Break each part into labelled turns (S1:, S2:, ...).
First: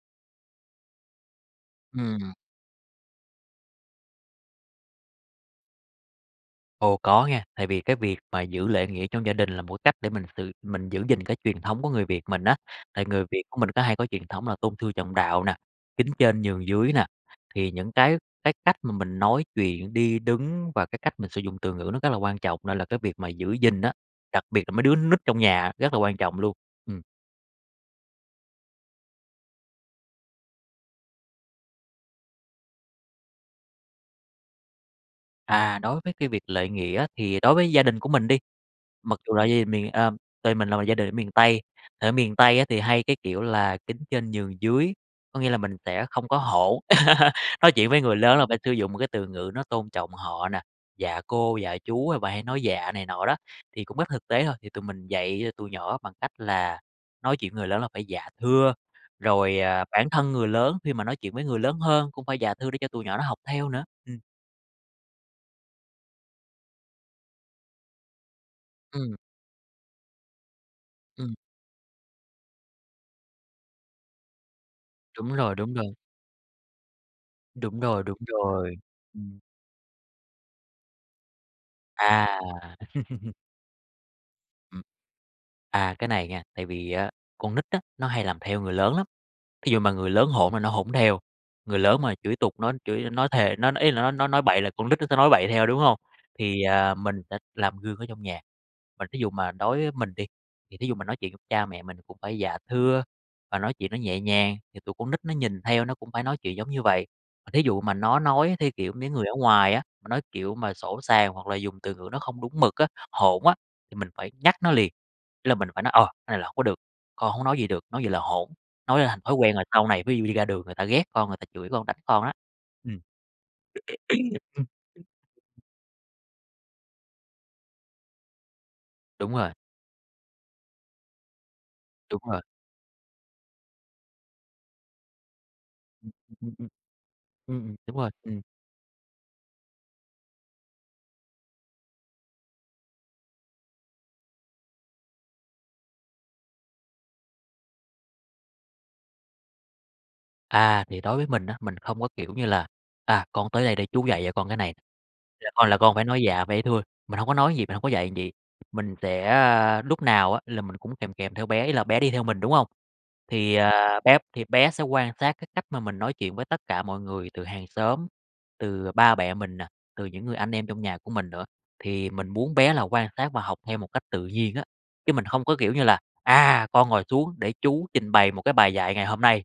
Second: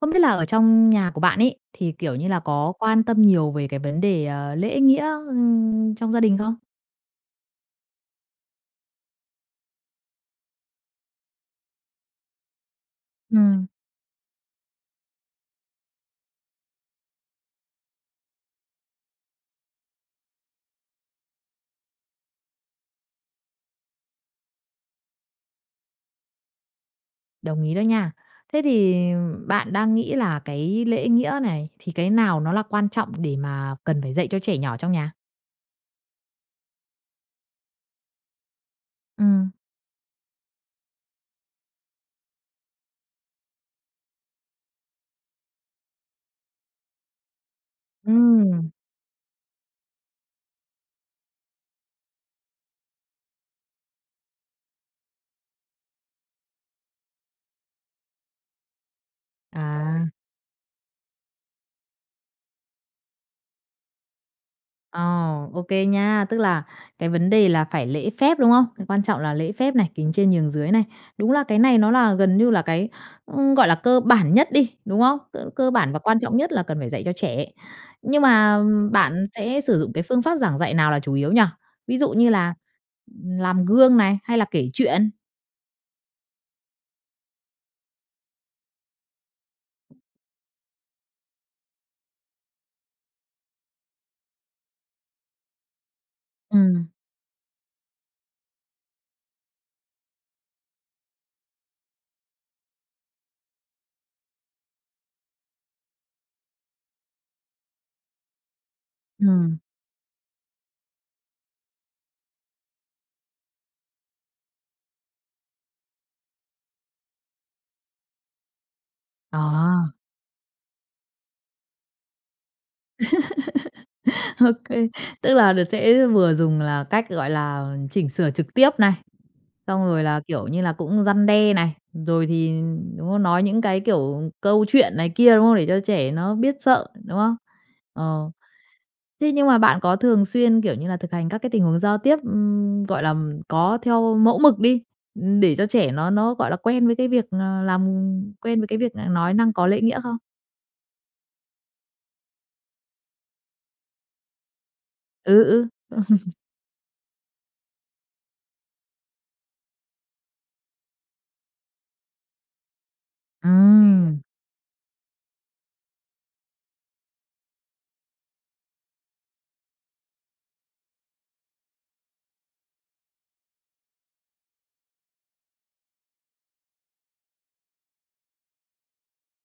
S1: Không biết là ở trong nhà của bạn ấy thì, kiểu như
S2: Ừm.
S1: là, có quan tâm nhiều về cái vấn đề, ờ, lễ nghĩa, ưm, trong gia đình không?
S2: Ồ, có nha, tại vì cái việc mà giữ lễ nghĩa trong gia đình là một cái cách để mình sự mình giữ gìn cái truyền thống của người Việt mình á, tại người Việt của
S1: Ừm.
S2: mình có hay có truyền thống là tôn sư trọng đạo nè, kính trên nhường dưới nè. Thì những cái cái cách mà mình nói chuyện, đi đứng và cái cách mình sử dụng từ ngữ nó rất là quan trọng nên là cái việc mà giữ gìn á, đặc biệt là mấy đứa con nít trong nhà rất là quan trọng luôn. Ừm.
S1: Đồng ý đó nha. Thế thì, ừm, bạn đang nghĩ là cái lễ nghĩa này thì cái nào nó là quan trọng để mà cần phải dạy cho trẻ nhỏ trong nhà?
S2: À, đối với cái việc lễ nghĩa thì đối với gia đình của mình đi, mặc dù là
S1: Ừm.
S2: gia đình mình, ờ gia đình mình là một gia đình ở miền Tây. Ở miền Tây á thì hay, cái kiểu là, kính trên nhường dưới, có nghĩa là mình sẽ không có hỗn, nói chuyện với người lớn là phải
S1: Ừm.
S2: sử dụng một cái từ ngữ nó tôn trọng họ nè, "dạ cô", "dạ chú" à bà hay nói "dạ" này nọ đó. Thì cũng rất thực tế thôi, thì tụi mình dạy cho tụi nhỏ bằng cách là nói chuyện với người lớn là phải "dạ, thưa". Rồi, ờ, bản
S1: À.
S2: thân người lớn khi mà nói chuyện với người lớn hơn cũng phải "dạ, thưa" để cho tụi nhỏ nó học theo nữa. Ừm.
S1: Ờ, ô kê nha. Tức là cái vấn đề là phải lễ phép, đúng không? Cái quan
S2: Ừm.
S1: trọng là lễ phép này, kính trên nhường dưới này. Đúng
S2: Ừm.
S1: là cái này nó là gần như là cái, ư, gọi là, cơ bản nhất đi, đúng không?
S2: Đúng
S1: Tức là
S2: rồi,
S1: cơ
S2: đúng
S1: bản
S2: rồi.
S1: và quan trọng nhất là cần phải dạy cho trẻ.
S2: Đúng rồi, đúng
S1: Nhưng mà
S2: rồi.
S1: bạn
S2: Ừm.
S1: sẽ sử dụng cái phương pháp giảng dạy nào là chủ yếu nhỉ, ví dụ như
S2: À.
S1: là làm gương này, hay là kể
S2: Ừm.
S1: chuyện?
S2: À, cái này nha, tại vì á con nít á, nó hay làm theo người lớn lắm. Thí dụ mà người lớn hỗn là nó hỗn theo, người lớn mà chửi tục nó chửi nói thề, nói nói, ý là, nói nói nói bậy là con nít nó sẽ nói bậy theo, đúng hông? Thì,
S1: Ừm.
S2: à, mình sẽ làm gương ở trong nhà, mà thí dụ mà đối với mình đi, thì thí dụ mình nói chuyện với cha mẹ mình cũng phải dạ thưa và nói chuyện nó nhẹ nhàng, thì tụi con nít nó nhìn theo nó cũng phải nói chuyện giống như vậy. Mà thí dụ mà nó nói theo kiểu mấy người ở
S1: Ừm.
S2: ngoài á, mà nói kiểu mà sỗ sàng hoặc là dùng từ ngữ nó không đúng mực á, hỗn á, thì mình phải nhắc nó liền. Ý là mình phải nói "Ờ, cái này là hông có được, con hổng có nói vậy được, nói vậy là hỗn!" Nói ra thành thói
S1: Ờ.
S2: quen rồi sau này ví dụ đi ra đường người ta ghét con, người ta chửi con, đánh con á. Ừm.
S1: Ô kê. Tức là được sẽ vừa dùng là cách, gọi là, chỉnh sửa trực tiếp này,
S2: Đúng rồi.
S1: xong rồi là, kiểu như là, cũng răn đe này,
S2: Đúng
S1: rồi
S2: rồi.
S1: thì đúng không? Nói những cái kiểu câu chuyện này kia, đúng không? Để cho
S2: Ừm,
S1: trẻ nó
S2: ừm, ừm,
S1: biết
S2: ừm.
S1: sợ, đúng không?
S2: Ừm, ừm, đúng rồi,
S1: Ờ,
S2: ừm.
S1: thế nhưng mà bạn có thường xuyên, kiểu như là, thực hành các cái tình huống giao tiếp, ừm, gọi là, có theo mẫu mực đi, để cho trẻ nó nó gọi là quen với cái việc, ờ, làm quen với cái việc là nói năng có lễ nghĩa không?
S2: À, thì đối với mình á, mình không có kiểu như là "À, con tới đây để chú dạy cho con cái này,
S1: Ừ,
S2: là
S1: ừ.
S2: con là con phải nói dạ, phải thưa", mình hông có nói vậy, mình hông có dạy vậy. Mình sẽ, a, lúc nào á là mình cũng kèm kèm theo bé, ý là bé đi theo mình, đúng hông? Thì, à, bé
S1: Ừm.
S2: thì bé sẽ quan sát cái cách mà mình nói chuyện với tất cả mọi người, từ hàng xóm, từ, ờ, ba mẹ mình nà, từ những người anh em trong nhà của mình nữa, thì mình muốn bé là quan sát và học theo một cách tự nhiên á. Chứ mình hông có kiểu như là "À, con ngồi xuống, để chú trình bày một cái bài dạy ngày hôm nay.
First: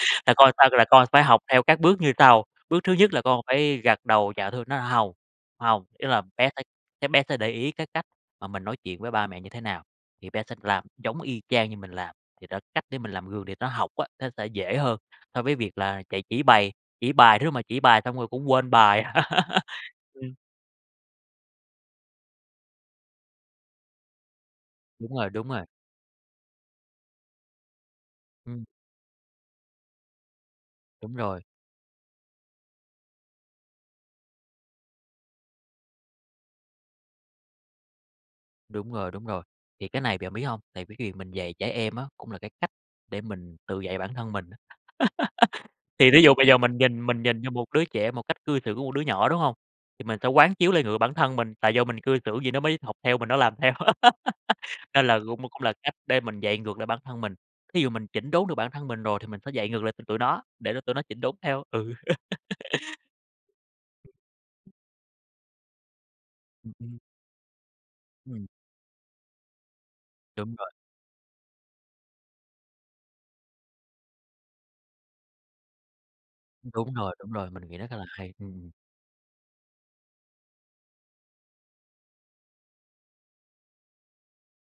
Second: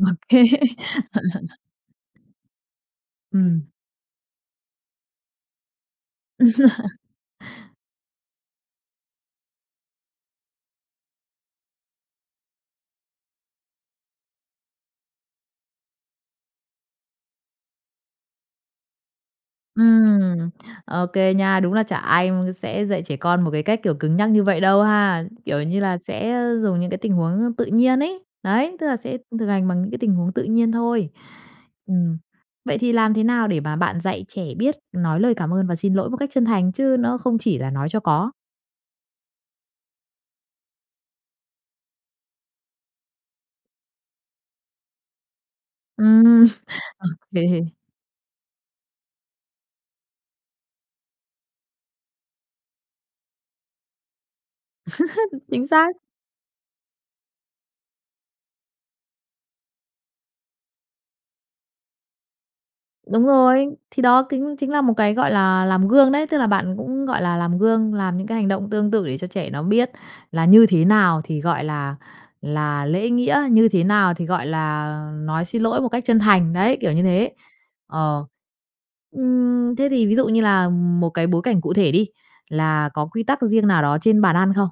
S1: Ô
S2: Là
S1: kê.
S2: con sao? Là con phải học theo các bước như sau. Bước thứ nhất là con
S1: Ừm.
S2: phải gật đầu dạ thưa" nói hông, hông, ý là bé sẽ sẽ bé sẽ để ý cái cách mà mình nói chuyện với ba mẹ như thế nào thì bé sẽ làm giống y chang như mình làm. Thì đó, cách để mình làm gương để nó học á, nó sẽ dễ hơn so với việc là chạy chỉ bày, chỉ bài rứa, mà chỉ bài xong rồi cũng quên bài. Ừm.
S1: Ừm, ô kê nha. Đúng là chả ai m sẽ dạy trẻ con một cái cách kiểu cứng nhắc như vậy đâu
S2: Đúng
S1: ha,
S2: rồi, đúng rồi.
S1: kiểu như là, sẽ, a, dùng những cái tình huống tự nhiên ấy.
S2: Ừm.
S1: Đấy, tức là sẽ thực hành bằng những cái tình huống tự nhiên thôi.
S2: Đúng rồi.
S1: Ừm. Vậy thì làm thế nào để mà bạn dạy trẻ biết nói lời cảm ơn và xin lỗi một cách chân thành chứ nó không chỉ là nói cho có?
S2: Đúng rồi, đúng rồi. Thì cái này bạn biết hông, tại vì cái việc mình dạy trẻ em á, cũng là cái cách để mình tự dạy bản thân mình á. Thì thí dụ
S1: Ừm,
S2: bây giờ mình nhìn
S1: ô
S2: mình nhìn vô một
S1: kê.
S2: đứa trẻ một cách cư xử của một đứa nhỏ, đúng hông? Thì mình sẽ quán chiếu lại ngược bản thân mình, tại do mình cư xử gì nó mới học theo mình, nó làm theo. Nên là cũng cũng
S1: Chính
S2: là
S1: xác.
S2: cách để mình dạy ngược lại bản thân mình, thí dụ mình chỉnh đốn được bản thân mình rồi, thì mình phải dạy ngược lại cho tụi nó, để cho tụi nó chỉnh đốn theo, ừ.
S1: Đúng rồi, thì đó kính chính là một cái, gọi là, làm gương đấy, tức là
S2: Ừm,
S1: bạn
S2: ưm.
S1: cũng, gọi là, làm gương, làm những cái hành
S2: Ừm.
S1: động tương tự để cho trẻ nó biết là
S2: Đúng
S1: như
S2: rồi.
S1: thế nào thì gọi là là lễ nghĩa, như thế nào thì gọi là nói xin lỗi một cách chân thành, đấy, kiểu
S2: Đúng
S1: như
S2: rồi,
S1: thế,
S2: đúng rồi, mình nghĩ nó khá là
S1: ờ.
S2: hay, ừm.
S1: Ưm, thế thì ví dụ như là một cái bối cảnh cụ thể đi, là có quy tắc riêng nào đó trên bàn ăn không?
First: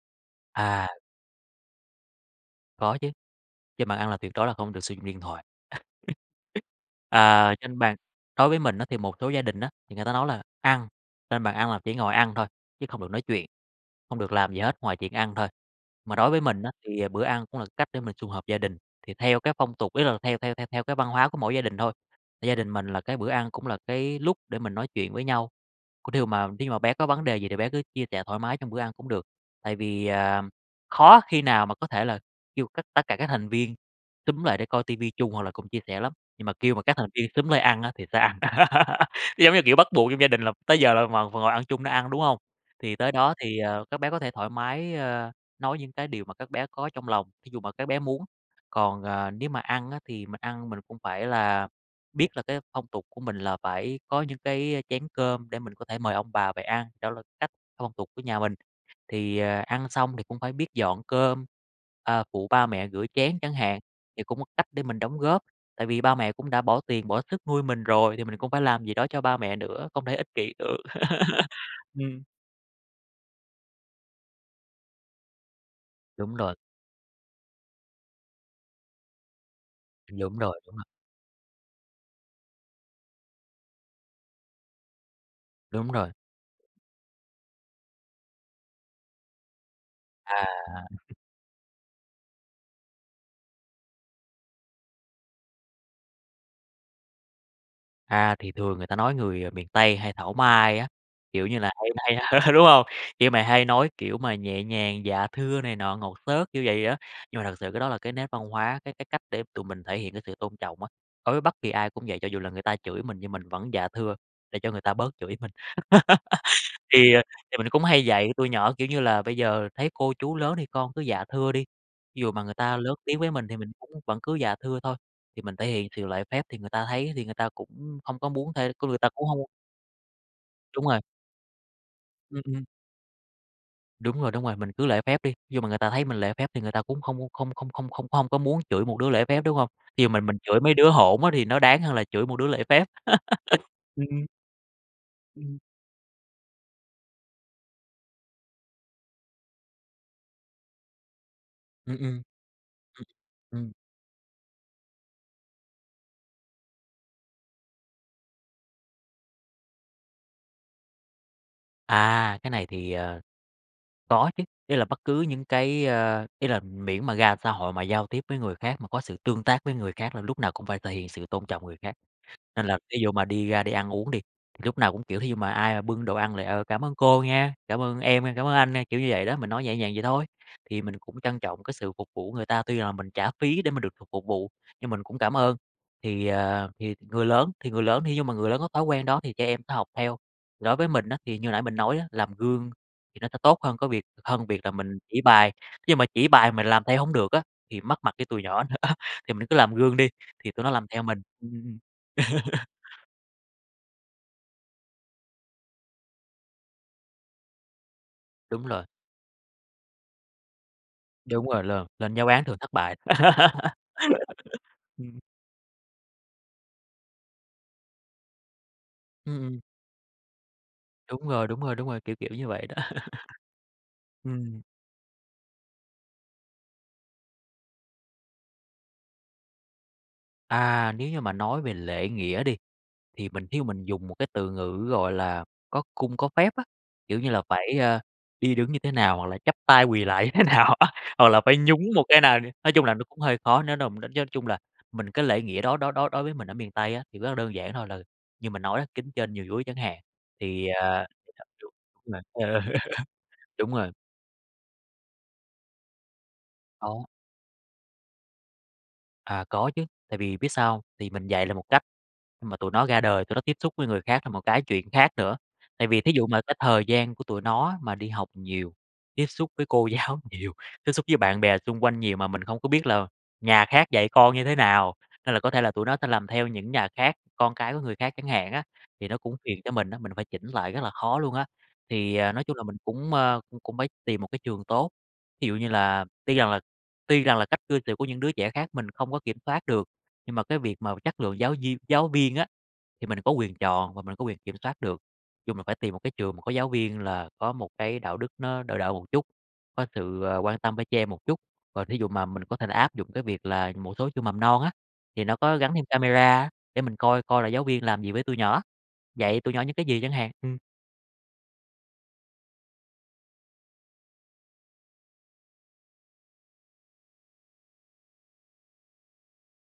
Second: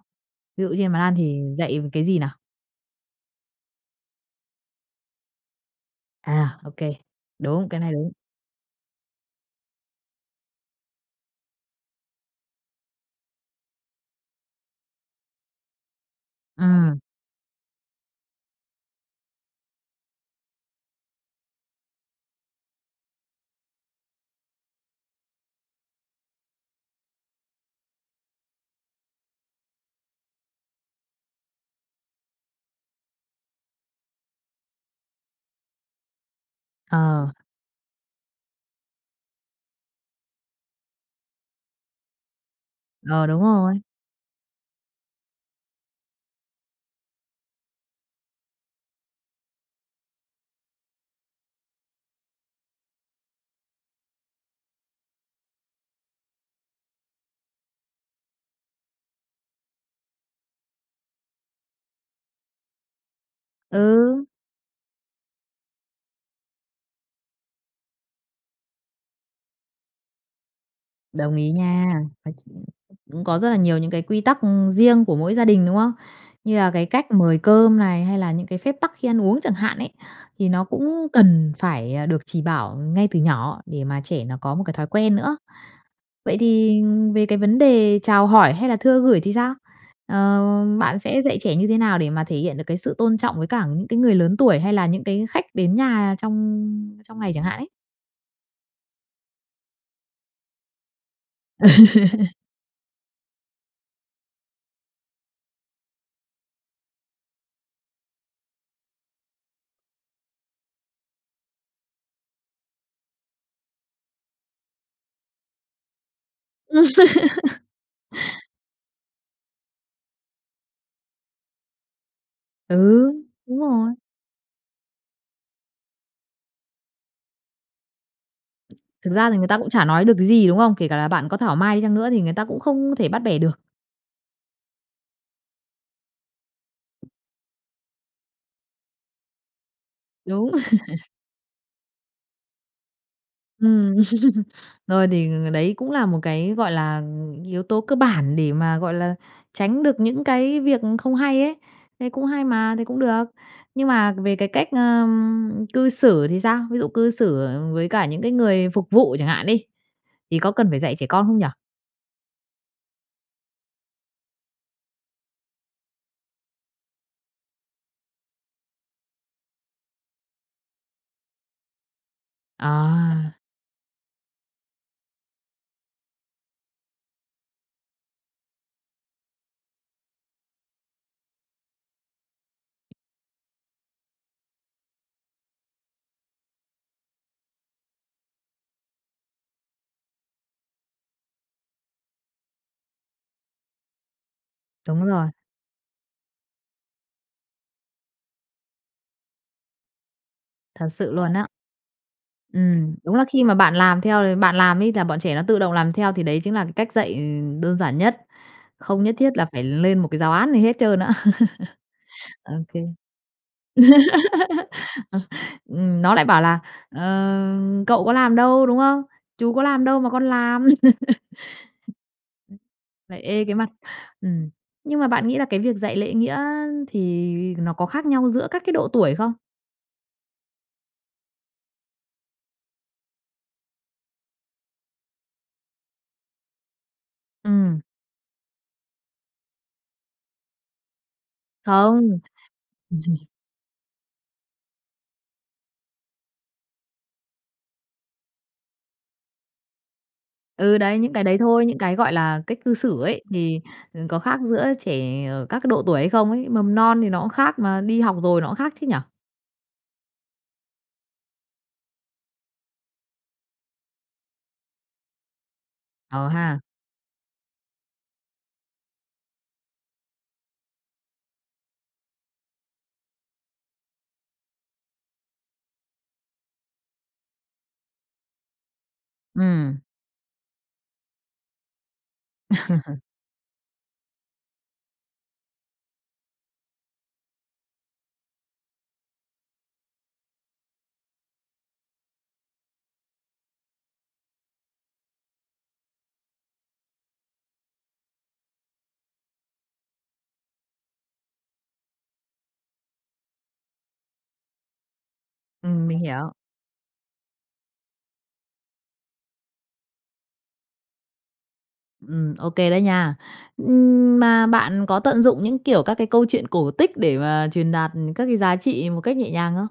S1: Ví dụ
S2: À.
S1: trên bàn ăn thì dạy về cái gì nào?
S2: Có chứ, trên bàn ăn là tuyệt đối là không được sử dụng điện thoại.
S1: À, ô kê,
S2: À
S1: đúng,
S2: trên
S1: cái này
S2: bàn
S1: đúng.
S2: đối với mình á thì một số gia đình á, thì người ta nói là ăn trên bàn ăn là chỉ ngồi ăn thôi, chứ không được nói chuyện, không được làm gì hết ngoài chuyện ăn thôi. Mà đối với mình á
S1: Ừm.
S2: thì bữa ăn cũng là cách để mình sum họp gia đình, thì theo cái phong tục ý là theo theo theo theo cái văn hóa của mỗi gia đình thôi, gia đình mình là cái bữa ăn cũng là cái lúc để mình nói chuyện với nhau, có điều mà thí dụ mà bé có vấn đề gì thì bé cứ chia sẻ thoải mái trong bữa ăn cũng được. Tại vì, à, khó khi nào mà có thể là kêu cất tất cả các thành viên xúm lại để coi TV chung, hoặc là cùng chia sẻ lắm, nhưng mà kêu mà các thành viên
S1: Ờ.
S2: xúm lại ăn á thì sẽ ăn, giống như, kiểu, bắt buộc trong gia đình là tới giờ là v vào ngồi ăn chung để ăn, đúng hông? Thì tới
S1: Ờ,
S2: đó
S1: đúng
S2: thì,
S1: rồi.
S2: ờ, các bé có thể thoải mái, ơ, nói những cái điều mà các bé có trong lòng, thí dụ mà các bé muốn. Còn, ờ, nếu mà ăn á, thì mình ăn mình cũng phải là biết là cái phong tục của mình là phải có những cái chén cơm để mình có thể mời ông bà về ăn, đó là cách phong tục của nhà mình. Thì, ờ, ăn xong thì cũng phải biết dọn cơm, ờ, phụ ba mẹ rửa chén chẳng hạn, thì
S1: Ừ.
S2: cũng một cách để mình đóng góp, tại vì ba mẹ cũng đã bỏ tiền, bỏ sức nuôi mình rồi thì mình cũng phải làm gì đó cho ba mẹ nữa, không thể ích kỷ được,
S1: Đồng ý nha.
S2: ừm.
S1: Nói chung cũng có rất là nhiều những cái quy tắc riêng của mỗi gia đình, đúng không?
S2: Đúng
S1: Như
S2: rồi.
S1: là cái cách mời cơm này, hay là những cái phép tắc khi ăn uống chẳng hạn ấy,
S2: Đúng
S1: thì
S2: rồi,
S1: nó
S2: đúng rồi.
S1: cũng cần phải được chỉ bảo ngay từ nhỏ để mà trẻ nó có một cái thói quen nữa.
S2: Đúng rồi.
S1: Vậy thì về cái vấn đề chào hỏi hay là thưa gửi thì sao? Ờ,
S2: À.
S1: bạn sẽ dạy trẻ như thế nào để mà thể hiện được cái sự tôn trọng với cả những cái người lớn tuổi, hay là những cái khách đến nhà trong trong ngày chẳng hạn ấy?
S2: À, thì thường người ta nói người miền Tây hay thảo mai á, kiểu như là, hay hay đúng hông? Kiểu mà hay nói, kiểu mà, nhẹ nhàng "dạ thưa" này nọ, ngọt xớt kiểu vậy á. Nhưng mà thực sự cái đó là cái nét văn hóa, cái cái cách để tụi mình thể hiện cái sự tôn trọng á, đối với bất kỳ ai cũng vậy, cho dù là người ta chửi mình nhưng mình vẫn "dạ thưa", để cho người ta bớt chửi mình. Thì thì mình cũng hay dạy tụi nhỏ, kiểu như là, "Bây giờ thấy cô chú lớn thì con cứ 'dạ thưa' đi, ví dụ mà người ta lớn
S1: Ừ,
S2: tiếng với mình thì
S1: đúng
S2: mình
S1: rồi.
S2: cũng vẫn cứ 'dạ thưa' thôi, thì mình thể hiện sự lễ phép thì người ta thấy á thì người ta cũng hông có muốn thêm cái người ta
S1: Thực
S2: cũng
S1: ra thì
S2: hông"
S1: người ta cũng chả nói được cái gì, đúng không?
S2: Đúng
S1: Kể cả
S2: rồi.
S1: là bạn có thảo mai đi chăng nữa thì người
S2: Ừm,
S1: ta cũng
S2: ừm.
S1: không thể bắt bẻ được.
S2: Đúng rồi, đúng rồi, mình cứ lễ phép đi, ví dụ mà người ta thấy mình lễ phép, thì người ta cũng không không không không không không không có muốn chửi một đứa lễ phép, đúng hông? Thí dụ mình mình
S1: Đúng.
S2: chửi mấy đứa hỗn á thì nó đáng hơn là chửi một đứa lễ phép.
S1: Ừm.
S2: Ừm, ừm.
S1: Thôi thì ng
S2: Ừm
S1: ng
S2: hưm.
S1: đấy cũng là một cái, gọi là, yếu tố cơ bản để mà, gọi là, tránh được những cái việc không hay ấy,
S2: Ừm,
S1: thế
S2: ừm.
S1: cũng hay mà, thế cũng
S2: Ừm,
S1: được.
S2: ừm.
S1: Nhưng mà về cái cách, ờm, cư xử thì sao? Ví dụ cư xử với cả những cái người phục vụ chẳng hạn đi, thì có cần phải dạy trẻ con không nhỉ?
S2: À, cái này thì, ờ, có chứ. Ý là bất cứ những cái, ơ ý là miễn mà ra xã hội mà giao tiếp với người khác mà có sự tương tác với người khác là lúc nào cũng phải thể hiện sự tôn trọng người khác. Nên là ví dụ mà
S1: À.
S2: đi ra đi ăn uống đi, thì lúc nào cũng kiểu, thí dụ mà ai mà bưng đồ ăn là "Ờ, cảm ơn cô nha! Cảm ơn em nha! Cảm ơn anh nha!" kiểu như vậy đó, mình nói nhẹ nhàng vậy thôi, thì mình cũng trân trọng cái sự phục vụ người ta, tuy là mình trả phí để mà được phục phục vụ, nhưng mình cũng cảm ơn. Thì, ờ, thì người lớn thì người lớn thí dụ mà người lớn có thói quen đó thì trẻ em học theo. Thì đối với mình á, thì như hồi nãy mình nói á, làm gương thì nó sẽ tốt hơn cái việc hơn việc là mình
S1: Đúng
S2: chỉ
S1: rồi.
S2: bài, nhưng mà chỉ bài mình làm theo hổng được á thì mất mặt với tụi nhỏ nữa, thì mình cứ làm gương đi, thì tụi nó làm
S1: Thật
S2: theo
S1: sự
S2: mình.
S1: luôn á.
S2: Ừm, ừm, ừm.
S1: Ừm. Đúng là khi mà bạn làm theo l bạn làm ấy là bọn trẻ nó tự động làm theo, thì đấy chính là cái cách dạy, ừ, đơn giản nhất.
S2: Đúng rồi.
S1: Không nhất thiết là phải lên một cái giáo án gì hết trơn á.
S2: Đúng rồi luôn, lên giáo án
S1: Ô
S2: thường thất
S1: kê.
S2: bại. Ừm.
S1: Ừ, ừm, nó lại bảo là "Ờ, cậu có làm đâu?" đúng không?
S2: Ư,
S1: "Chú
S2: ừm.
S1: có làm đâu mà con làm."
S2: Đúng rồi, đúng rồi, đúng rồi, kiểu, kiểu như vậy đó.
S1: [unintelligible] Lại ê cái mặt. Ừm.
S2: Ừm.
S1: Nhưng mà bạn nghĩ là cái việc dạy lễ nghĩa thì nó có khác nhau giữa các cái độ tuổi không?
S2: À, nếu như mà nói về lễ nghĩa đi, thì mình thí dụ mình dùng một cái từ ngữ gọi là "có cung có phép" á. Kiểu như là, phải,
S1: Ừm.
S2: a, đi đứng như thế nào hoặc là chắp tay quỳ lạy như thế nào á, hoặc là phải nhún một
S1: Không.
S2: cái nào nè. Nói chung là nó cũng hơi khó, nếu nà mình đánh giá chung là mình cái lễ nghĩa đó đó đó đối với mình ở miền Tây á, thì rất là đơn giản thôi là như mình nói á, kính trên nhường dưới chẳng hạn, thì,
S1: Ừ, đấy,
S2: ờ
S1: những cái đấy thôi. Những cái, gọi
S2: [unintelligible]
S1: là, cách
S2: ờ,
S1: cư xử ấy, thì,
S2: đúng rồi.
S1: ừ, có khác giữa trẻ ở các cái độ tuổi hay không ấy? Mầm non
S2: Ồ.
S1: thì nó cũng khác, mà đi học rồi nó cũng khác chứ nhỉ?
S2: À, có chứ, tại vì biết sao hông? Tại vì mình dạy là một cách, nhưng mà tụi nó ra đời, tụi nó tiếp xúc với người khác là một cái chuyện khác nữa. Tại vì thí dụ
S1: Ờ
S2: mà cái
S1: ha.
S2: thời gian của tụi nó á, mà đi học nhiều, tiếp xúc với cô giáo nhiều, tiếp xúc với bạn bè xung quanh nhiều, mà mình không có biết là nhà khác dạy con như thế nào, nên là có thể là tụi nó sẽ làm theo những nhà khác, con cái của người khác chẳng hạn á. Thì nó cũng phiền cho
S1: Ừm.
S2: mình á, mình phải chỉnh lại rất là khó luôn á. Thì, à, nói chung là mình cũng, ơ, cũng cũng phải tìm một cái trường tốt, thí dụ như là tuy rằng là tuy rằng là cách cư xử của những đứa trẻ khác mình không có kiểm soát được, nhưng mà cái việc mà chất lượng giáo viên giáo viên á, thì mình có quyền chọn và mình có quyền kiểm soát được. Chung là phải tìm một cái trường mà có giáo viên là có một cái đạo đức nó đỡ đỡ một chút, có sự, à, quan tâm với trẻ em một chút. Còn thí dụ mà mình có thể là áp dụng cái việc là một số trường mầm non á, thì nó có gắn thêm
S1: Ừm, mình hiểu.
S2: camera á, để mình coi coi là giáo viên làm gì với tụi nhỏ, dạy tụi nhỏ những cái gì chẳng hạn, ừm.
S1: Ừm, ô kê đấy nha. Ừm, mà bạn có tận dụng những, kiểu, các cái câu chuyện cổ tích để mà truyền đạt, ừm, các cái giá trị một cách nhẹ nhàng không?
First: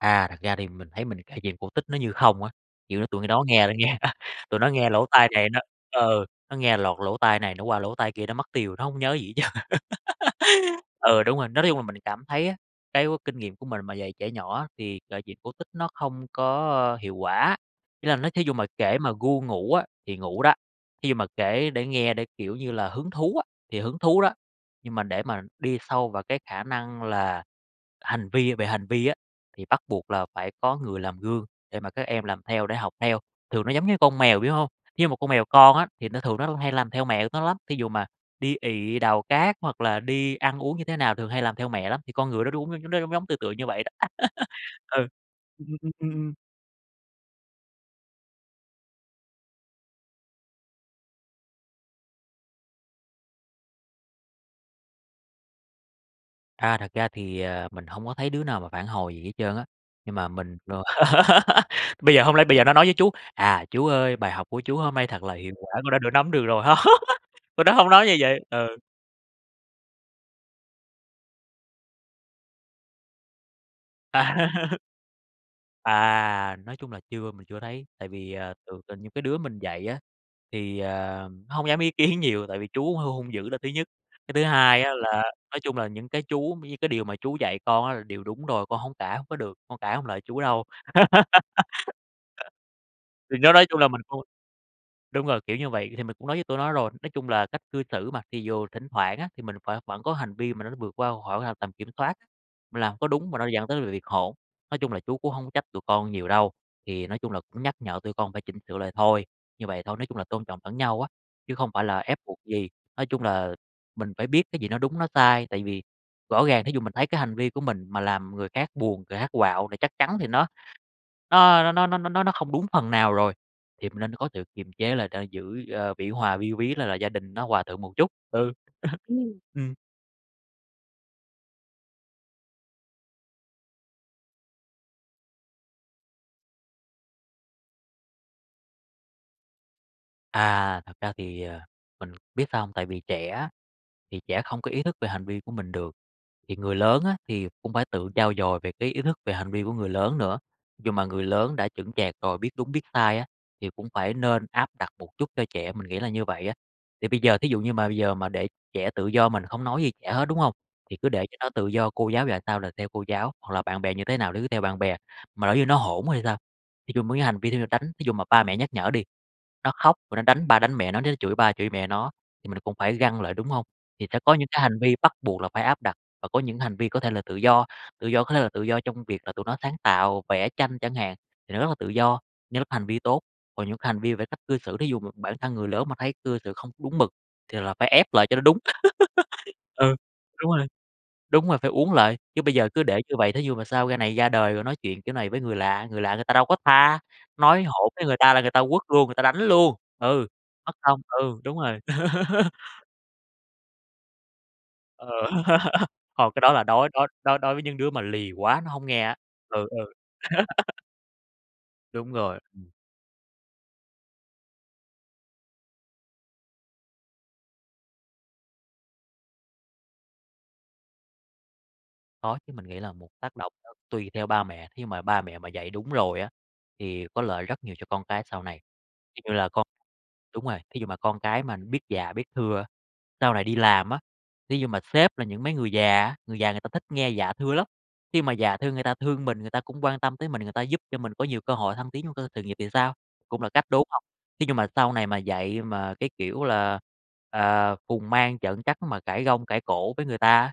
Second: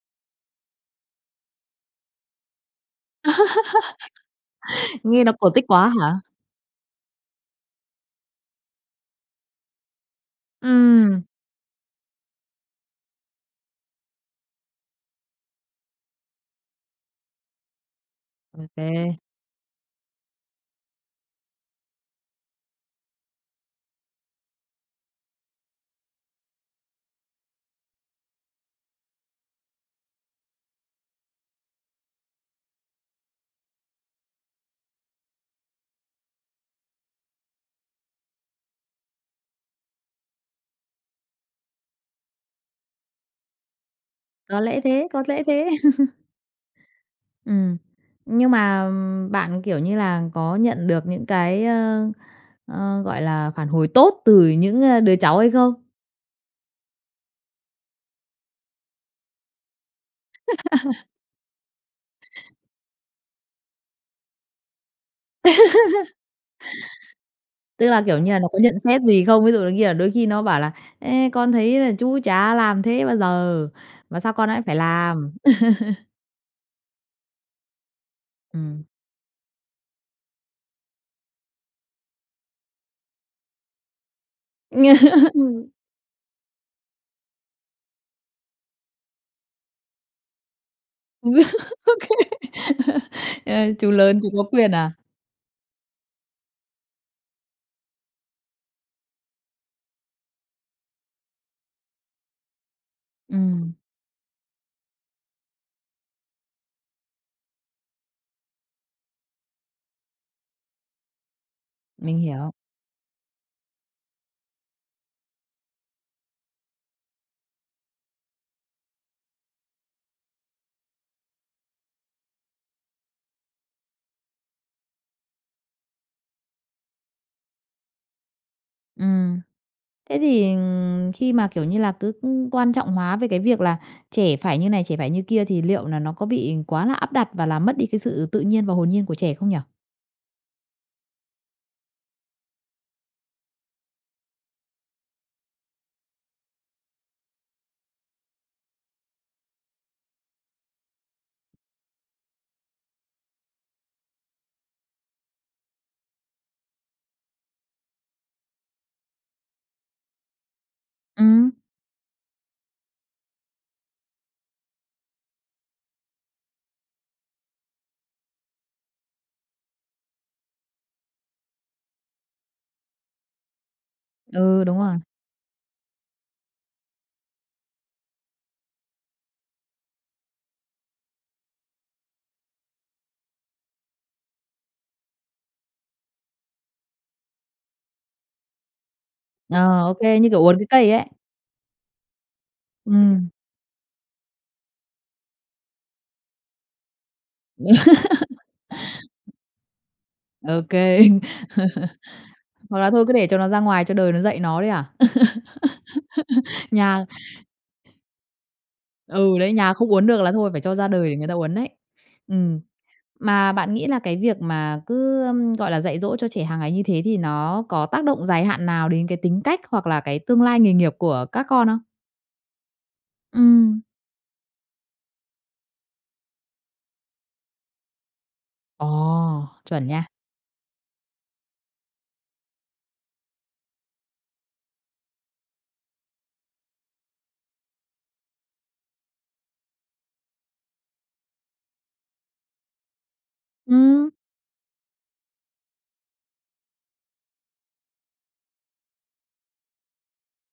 S2: À, thật ra thì mình thấy mình kể chuyện cổ tích nó như không á. Kiểu, nó tụi nó nghe nó nghe tụi nó nghe lỗ
S1: Nghe
S2: tai
S1: nó
S2: này
S1: cổ
S2: nó
S1: tích quá hả?
S2: ờ, nó nghe lọt lỗ tai này, nó qua lỗ tai kia, nó mất tiêu, nó hông nhớ gì hết trơn.
S1: Ừm.
S2: Ừ, đúng rồi, nói chung là mình cảm thấy á, cái kinh nghiệm của mình mà dạy trẻ nhỏ thì kể chuyện cổ tích nó không có, ơ, hiệu quả. Ý là nó thí dụ
S1: Ô
S2: mà kể mà
S1: kê.
S2: ru ngủ á, thì ngủ đó. Thí dụ mà kể để nghe, để, kiểu như là, hứng thú á, thì hứng thú đó, nhưng mà để mà đi sâu vào cái khả năng là hành vi về hành vi á, thì bắt buộc là phải có người làm gương để mà các em làm theo, để học theo. Thường nó giống như con mèo, biểu hông? Thí dụ một con mèo con á, thì nó thường nó cũng hay làm theo mẹ nó lắm, thí dụ mà đi ị, đào cát hoặc là đi ăn uống như thế nào, thường hay làm theo mẹ lắm. Thì con người đó đũng nó nó giống giống, tựa tựa như vậy đó.
S1: Có lẽ
S2: Ừ,
S1: thế, có lẽ
S2: ừm,
S1: thế.
S2: ừm, ừm, ừm.
S1: Ừm. Nhưng mà bạn, kiểu như là, có nhận được những cái, ơ, ơ, gọi là, phản hồi tốt từ những, ơ, đứa cháu hay không?
S2: À, thật ra thì, à, mình hông có thấy đứa nào mà phản hồi gì hết trơn á, nhưng mà mình đồ bây giờ hông lẽ bây giờ nó nói với chú: "à, chú ơi, bài học của chú hôm nay thật là hiệu quả, con đã tự nắm được rồi" ha. Tụi đó
S1: Tức
S2: hông
S1: là,
S2: nói như
S1: kiểu như là,
S2: vậy.
S1: nó có
S2: Ừ.
S1: nhận xét gì không? Ví dụ như là đôi khi nó bảo là, ấy, con thấy là chú chả làm thế bao giờ, mà sao con lại phải làm?
S2: À, nói chung là chưa mình chưa thấy, tại vì, ờ, thường
S1: Ừm.
S2: trên những cái đứa mình dạy á, thì, ờ, nó hông dám ý kiến nhiều tại vì chú hơi hung dữ là thứ nhất. Cái thứ hai á là, nói
S1: Ừm.
S2: chung là, những cái chú cũng như cái điều mà chú dạy con á là điều đúng rồi, con hông cãi hông có được, con cãi hông lại chú đâu.
S1: Ô kê.
S2: Thì đó nói
S1: Ơ,
S2: chung là
S1: chú
S2: mình
S1: lớn
S2: không
S1: chú có quyền à?
S2: đúng rồi, kiểu như vậy thì mình cũng nói với tụi nó rồi. Nói chung là cách cư xử mà, thì dù thỉnh thoảng á, thì mình phải vẫn có hành vi mà mà nó vượt qua khỏi ngoài tầm kiểm soát, mình làm có đúng mà nó dẫn
S1: Ừm.
S2: tới là việc hỗn. Nói chung là chú cũng hông có trách tụi con nhiều đâu, thì nói chung là cũng nhắc nhở tụi con phải chỉnh sửa lại thôi, như vậy thôi, nói chung là tôn trọng lẫn nhau á, chứ không phải là
S1: Mình
S2: ép buộc
S1: hiểu.
S2: gì. Nói chung là mình phải biết cái gì nó đúng, nó sai, tại vì rõ ràng thí dụ mình thấy cái hành vi của mình mà làm người khác buồn, người khác quạo thì chắc chắn thì nó nó nó nó nó nó nó nó không đúng phần nào rồi. Thì mình nên có sự kiềm chế lại để giữ, ơ, vĩ hòa vi quý là là gia đình nó hòa thuận một chút, ừ,
S1: Ừm.
S2: ừm.
S1: Thế thì khi mà, kiểu như là, cứ quan trọng hóa về cái việc là trẻ phải như này, trẻ phải như kia thì liệu là nó có bị quá là áp đặt, và làm mất đi cái sự tự nhiên và hồn nhiên của trẻ không nhỉ?
S2: À, thật ra thì, ờ, mình biết sao hông? Tại vì trẻ á, thì trẻ không có ý thức về hành vi của mình được, thì người lớn á, thì cũng phải tự trau dồi về cái ý thức, về hành vi của người lớn nữa. Nhưng mà người lớn đã chững chạc rồi, biết đúng biết sai á, thì cũng phải nên áp đặt một chút cho trẻ, mình nghĩ là như vậy á. Thì bây giờ, thí dụ như mà bây giờ mà để trẻ tự do mình không nói gì trẻ hết, đúng hông? Thì cứ để cho nó
S1: Ừm.
S2: tự do, cô giáo dạy sao là theo cô giáo, hoặc là bạn bè như thế nào nó cứ theo bạn bè, mà nếu như nó hỗn thì sao? Thì dùng mấy cái hành vi để mà đánh. Thí dụ mà ba mẹ nhắc nhở đi, nó khóc rồi nó đánh ba đánh mẹ nó, nó chửi ba chửi mẹ nó, thì mình là cũng phải găng lại, đúng hông? Thì sẽ có những cái
S1: Ừ, đúng
S2: hành vi
S1: rồi.
S2: bắt buộc là phải áp đặt và có những hành vi có thể là tự do, tự do có thể là tự do trong việc là tụi nó sáng tạo, vẽ tranh chẳng hạn, thì nó rất là tự do như lúc hành vi tốt. Còn những cái hành vi về cái cách cư xử, thí dụ mà bản thân người lớn mà thấy cư xử không có đúng mực, thì là phải ép lại cho nó đúng.
S1: Ờ, ô
S2: Ừ,
S1: kê, như kiểu
S2: đúng
S1: uốn cái
S2: rồi.
S1: cây ấy.
S2: Đúng rồi, phải uốn lại, chứ bây giờ cứ để như
S1: Ừm.
S2: vậy thí dụ mà sau ra này ra đời rồi nói chuyện kiểu này với người lạ, người lạ người ta đâu có tha, nói hỗn với người ta là người ta quất luôn, người ta đánh luôn. Ừ,
S1: Ô
S2: mất công,
S1: kê.
S2: ừ, đúng rồi.
S1: Hoặc là thôi cứ để cho nó ra ngoài, cho đời nó dạy nó đấy à?
S2: Ờ, hông, cái đó là đối
S1: Nhà
S2: đối đối đối với những đứa mà lì quá, nó hổng nghe á,
S1: Ừ, đấy,
S2: ừ,
S1: nhà không
S2: ừ.
S1: uốn được là thôi phải cho ra đời để người ta uốn đấy.
S2: Đúng rồi,
S1: Ừm.
S2: ừm.
S1: Mà bạn nghĩ là cái việc mà cứ, ừm, gọi là, dạy dỗ cho trẻ hàng ngày như thế thì nó có tác động dài hạn nào đến cái tính cách hoặc là cái tương lai nghề nghiệp của các con không?
S2: Có chứ, mình nghĩ là một tác động nó
S1: Ừm.
S2: tùy theo ba mẹ, thí dụ mà ba mẹ mà dạy đúng rồi á, thì có lợi rất nhiều cho con cái sau này. Thí dụ như
S1: Ồ!
S2: là con
S1: Chuẩn nha.
S2: đúng rồi, thí dụ mà con cái mà nó biết dạ, biết thưa, sau này đi làm á, thí dụ mà sếp là những mấy người già á, người già người ta thích nghe dạ thưa lắm. Khi mà dạ thưa người ta thương mình, người ta cũng quan tâm tới mình, người ta giúp cho mình có nhiều cơ hội thăng tiến trong cơ sự nghiệp thì sao? Cũng là cách, đúng hông?
S1: Ừm.
S2: Thí dụ mà sau này mà dạy mà, cái kiểu là, à, phùng mang trợn trắng mà cãi gông cãi cổ với người ta á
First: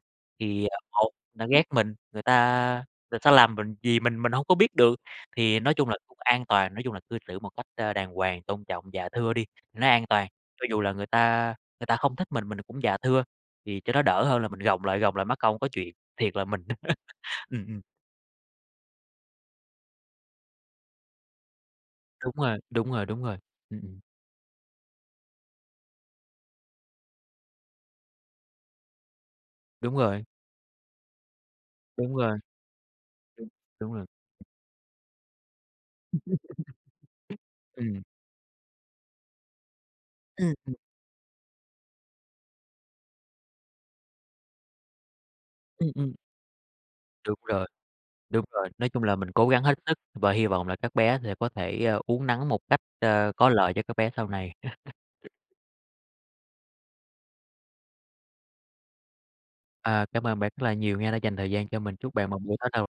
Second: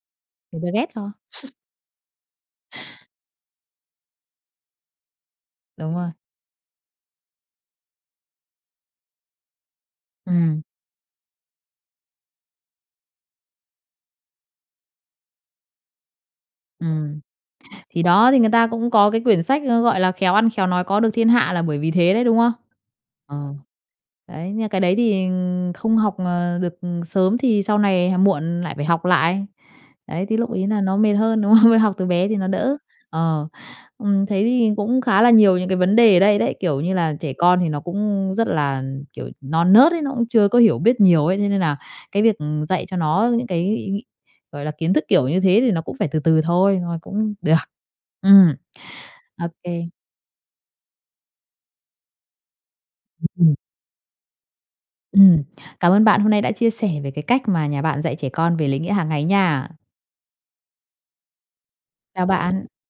S1: Người ta
S2: thì, ờ,
S1: ghét cho.
S2: một người ta ghét mình, người ta người ta làm mình gì mình mình hông có biết được. Thì nói chung
S1: Đúng
S2: là
S1: rồi.
S2: cũng an toàn, nói chung là cư xử một cách, ơ, đàng hoàng, tôn trọng, dạ thưa đi, nó an toàn.
S1: Ừm.
S2: Cho dù là người ta người ta không thích mình, mình là cũng dạ thưa, thì cho nó đỡ hơn là mình gồng lại, gồng lại mắc công có chuyện, thiệt là mình.
S1: Ừm.
S2: Ừm, ừm.
S1: Thì đó, thì người ta cũng có cái quyển sách, ơ, gọi là, "Khéo ăn khéo nói có được thiên hạ" là bởi vì thế đấy,
S2: Đúng
S1: đúng không?
S2: rồi, đúng rồi, đúng rồi,
S1: Ờ.
S2: ừm, ừm.
S1: Đấy, nhưng mà cái đấy thì không học, ờ, được sớm thì sau này h muộn lại phải học lại.
S2: Đúng rồi.
S1: Đấy, thì lúc ấy là nó mệt hơn, đúng không? Học từ
S2: Đúng
S1: bé thì
S2: rồi.
S1: nó đỡ.
S2: Ừ,
S1: Ờ.
S2: đúng rồi.
S1: Ừm, thấy thì cũng khá là nhiều những cái vấn đề ở đây đấy, kiểu như là, trẻ con thì nó
S2: Ừm.
S1: cũng rất là, kiểu, non nớt ấy, nó cũng
S2: Ừ,
S1: chưa có
S2: ừm.
S1: hiểu biết nhiều ấy, thế nên là cái việc, ừm, dạy cho nó những cái ý nghĩ gọi là, kiến thức kiểu như thế thì nó
S2: Ừm,
S1: cũng phải
S2: ừm.
S1: từ từ thôi, thôi mà cũng
S2: Đúng
S1: được.
S2: rồi. Đúng
S1: Ừm.
S2: rồi, nói chung là mình
S1: Ô
S2: cố gắng hết
S1: kê.
S2: sức và hy vọng là các bé sẽ có thể, ơ, uốn nắn một cách,
S1: Ừ,
S2: ơ, có
S1: ừm.
S2: lợi cho các bé sau này.
S1: Ừm, cảm ơn bạn, hôm nay đã chia sẻ về cái cách mà nhà bạn dạy trẻ con về lễ nghĩa hàng ngày nha.
S2: Ờ, cảm ơn bạn rất là nhiều nghe đã dành thời gian cho mình. Chúc
S1: Chào
S2: bạn một buổi
S1: bạn.
S2: tối thật là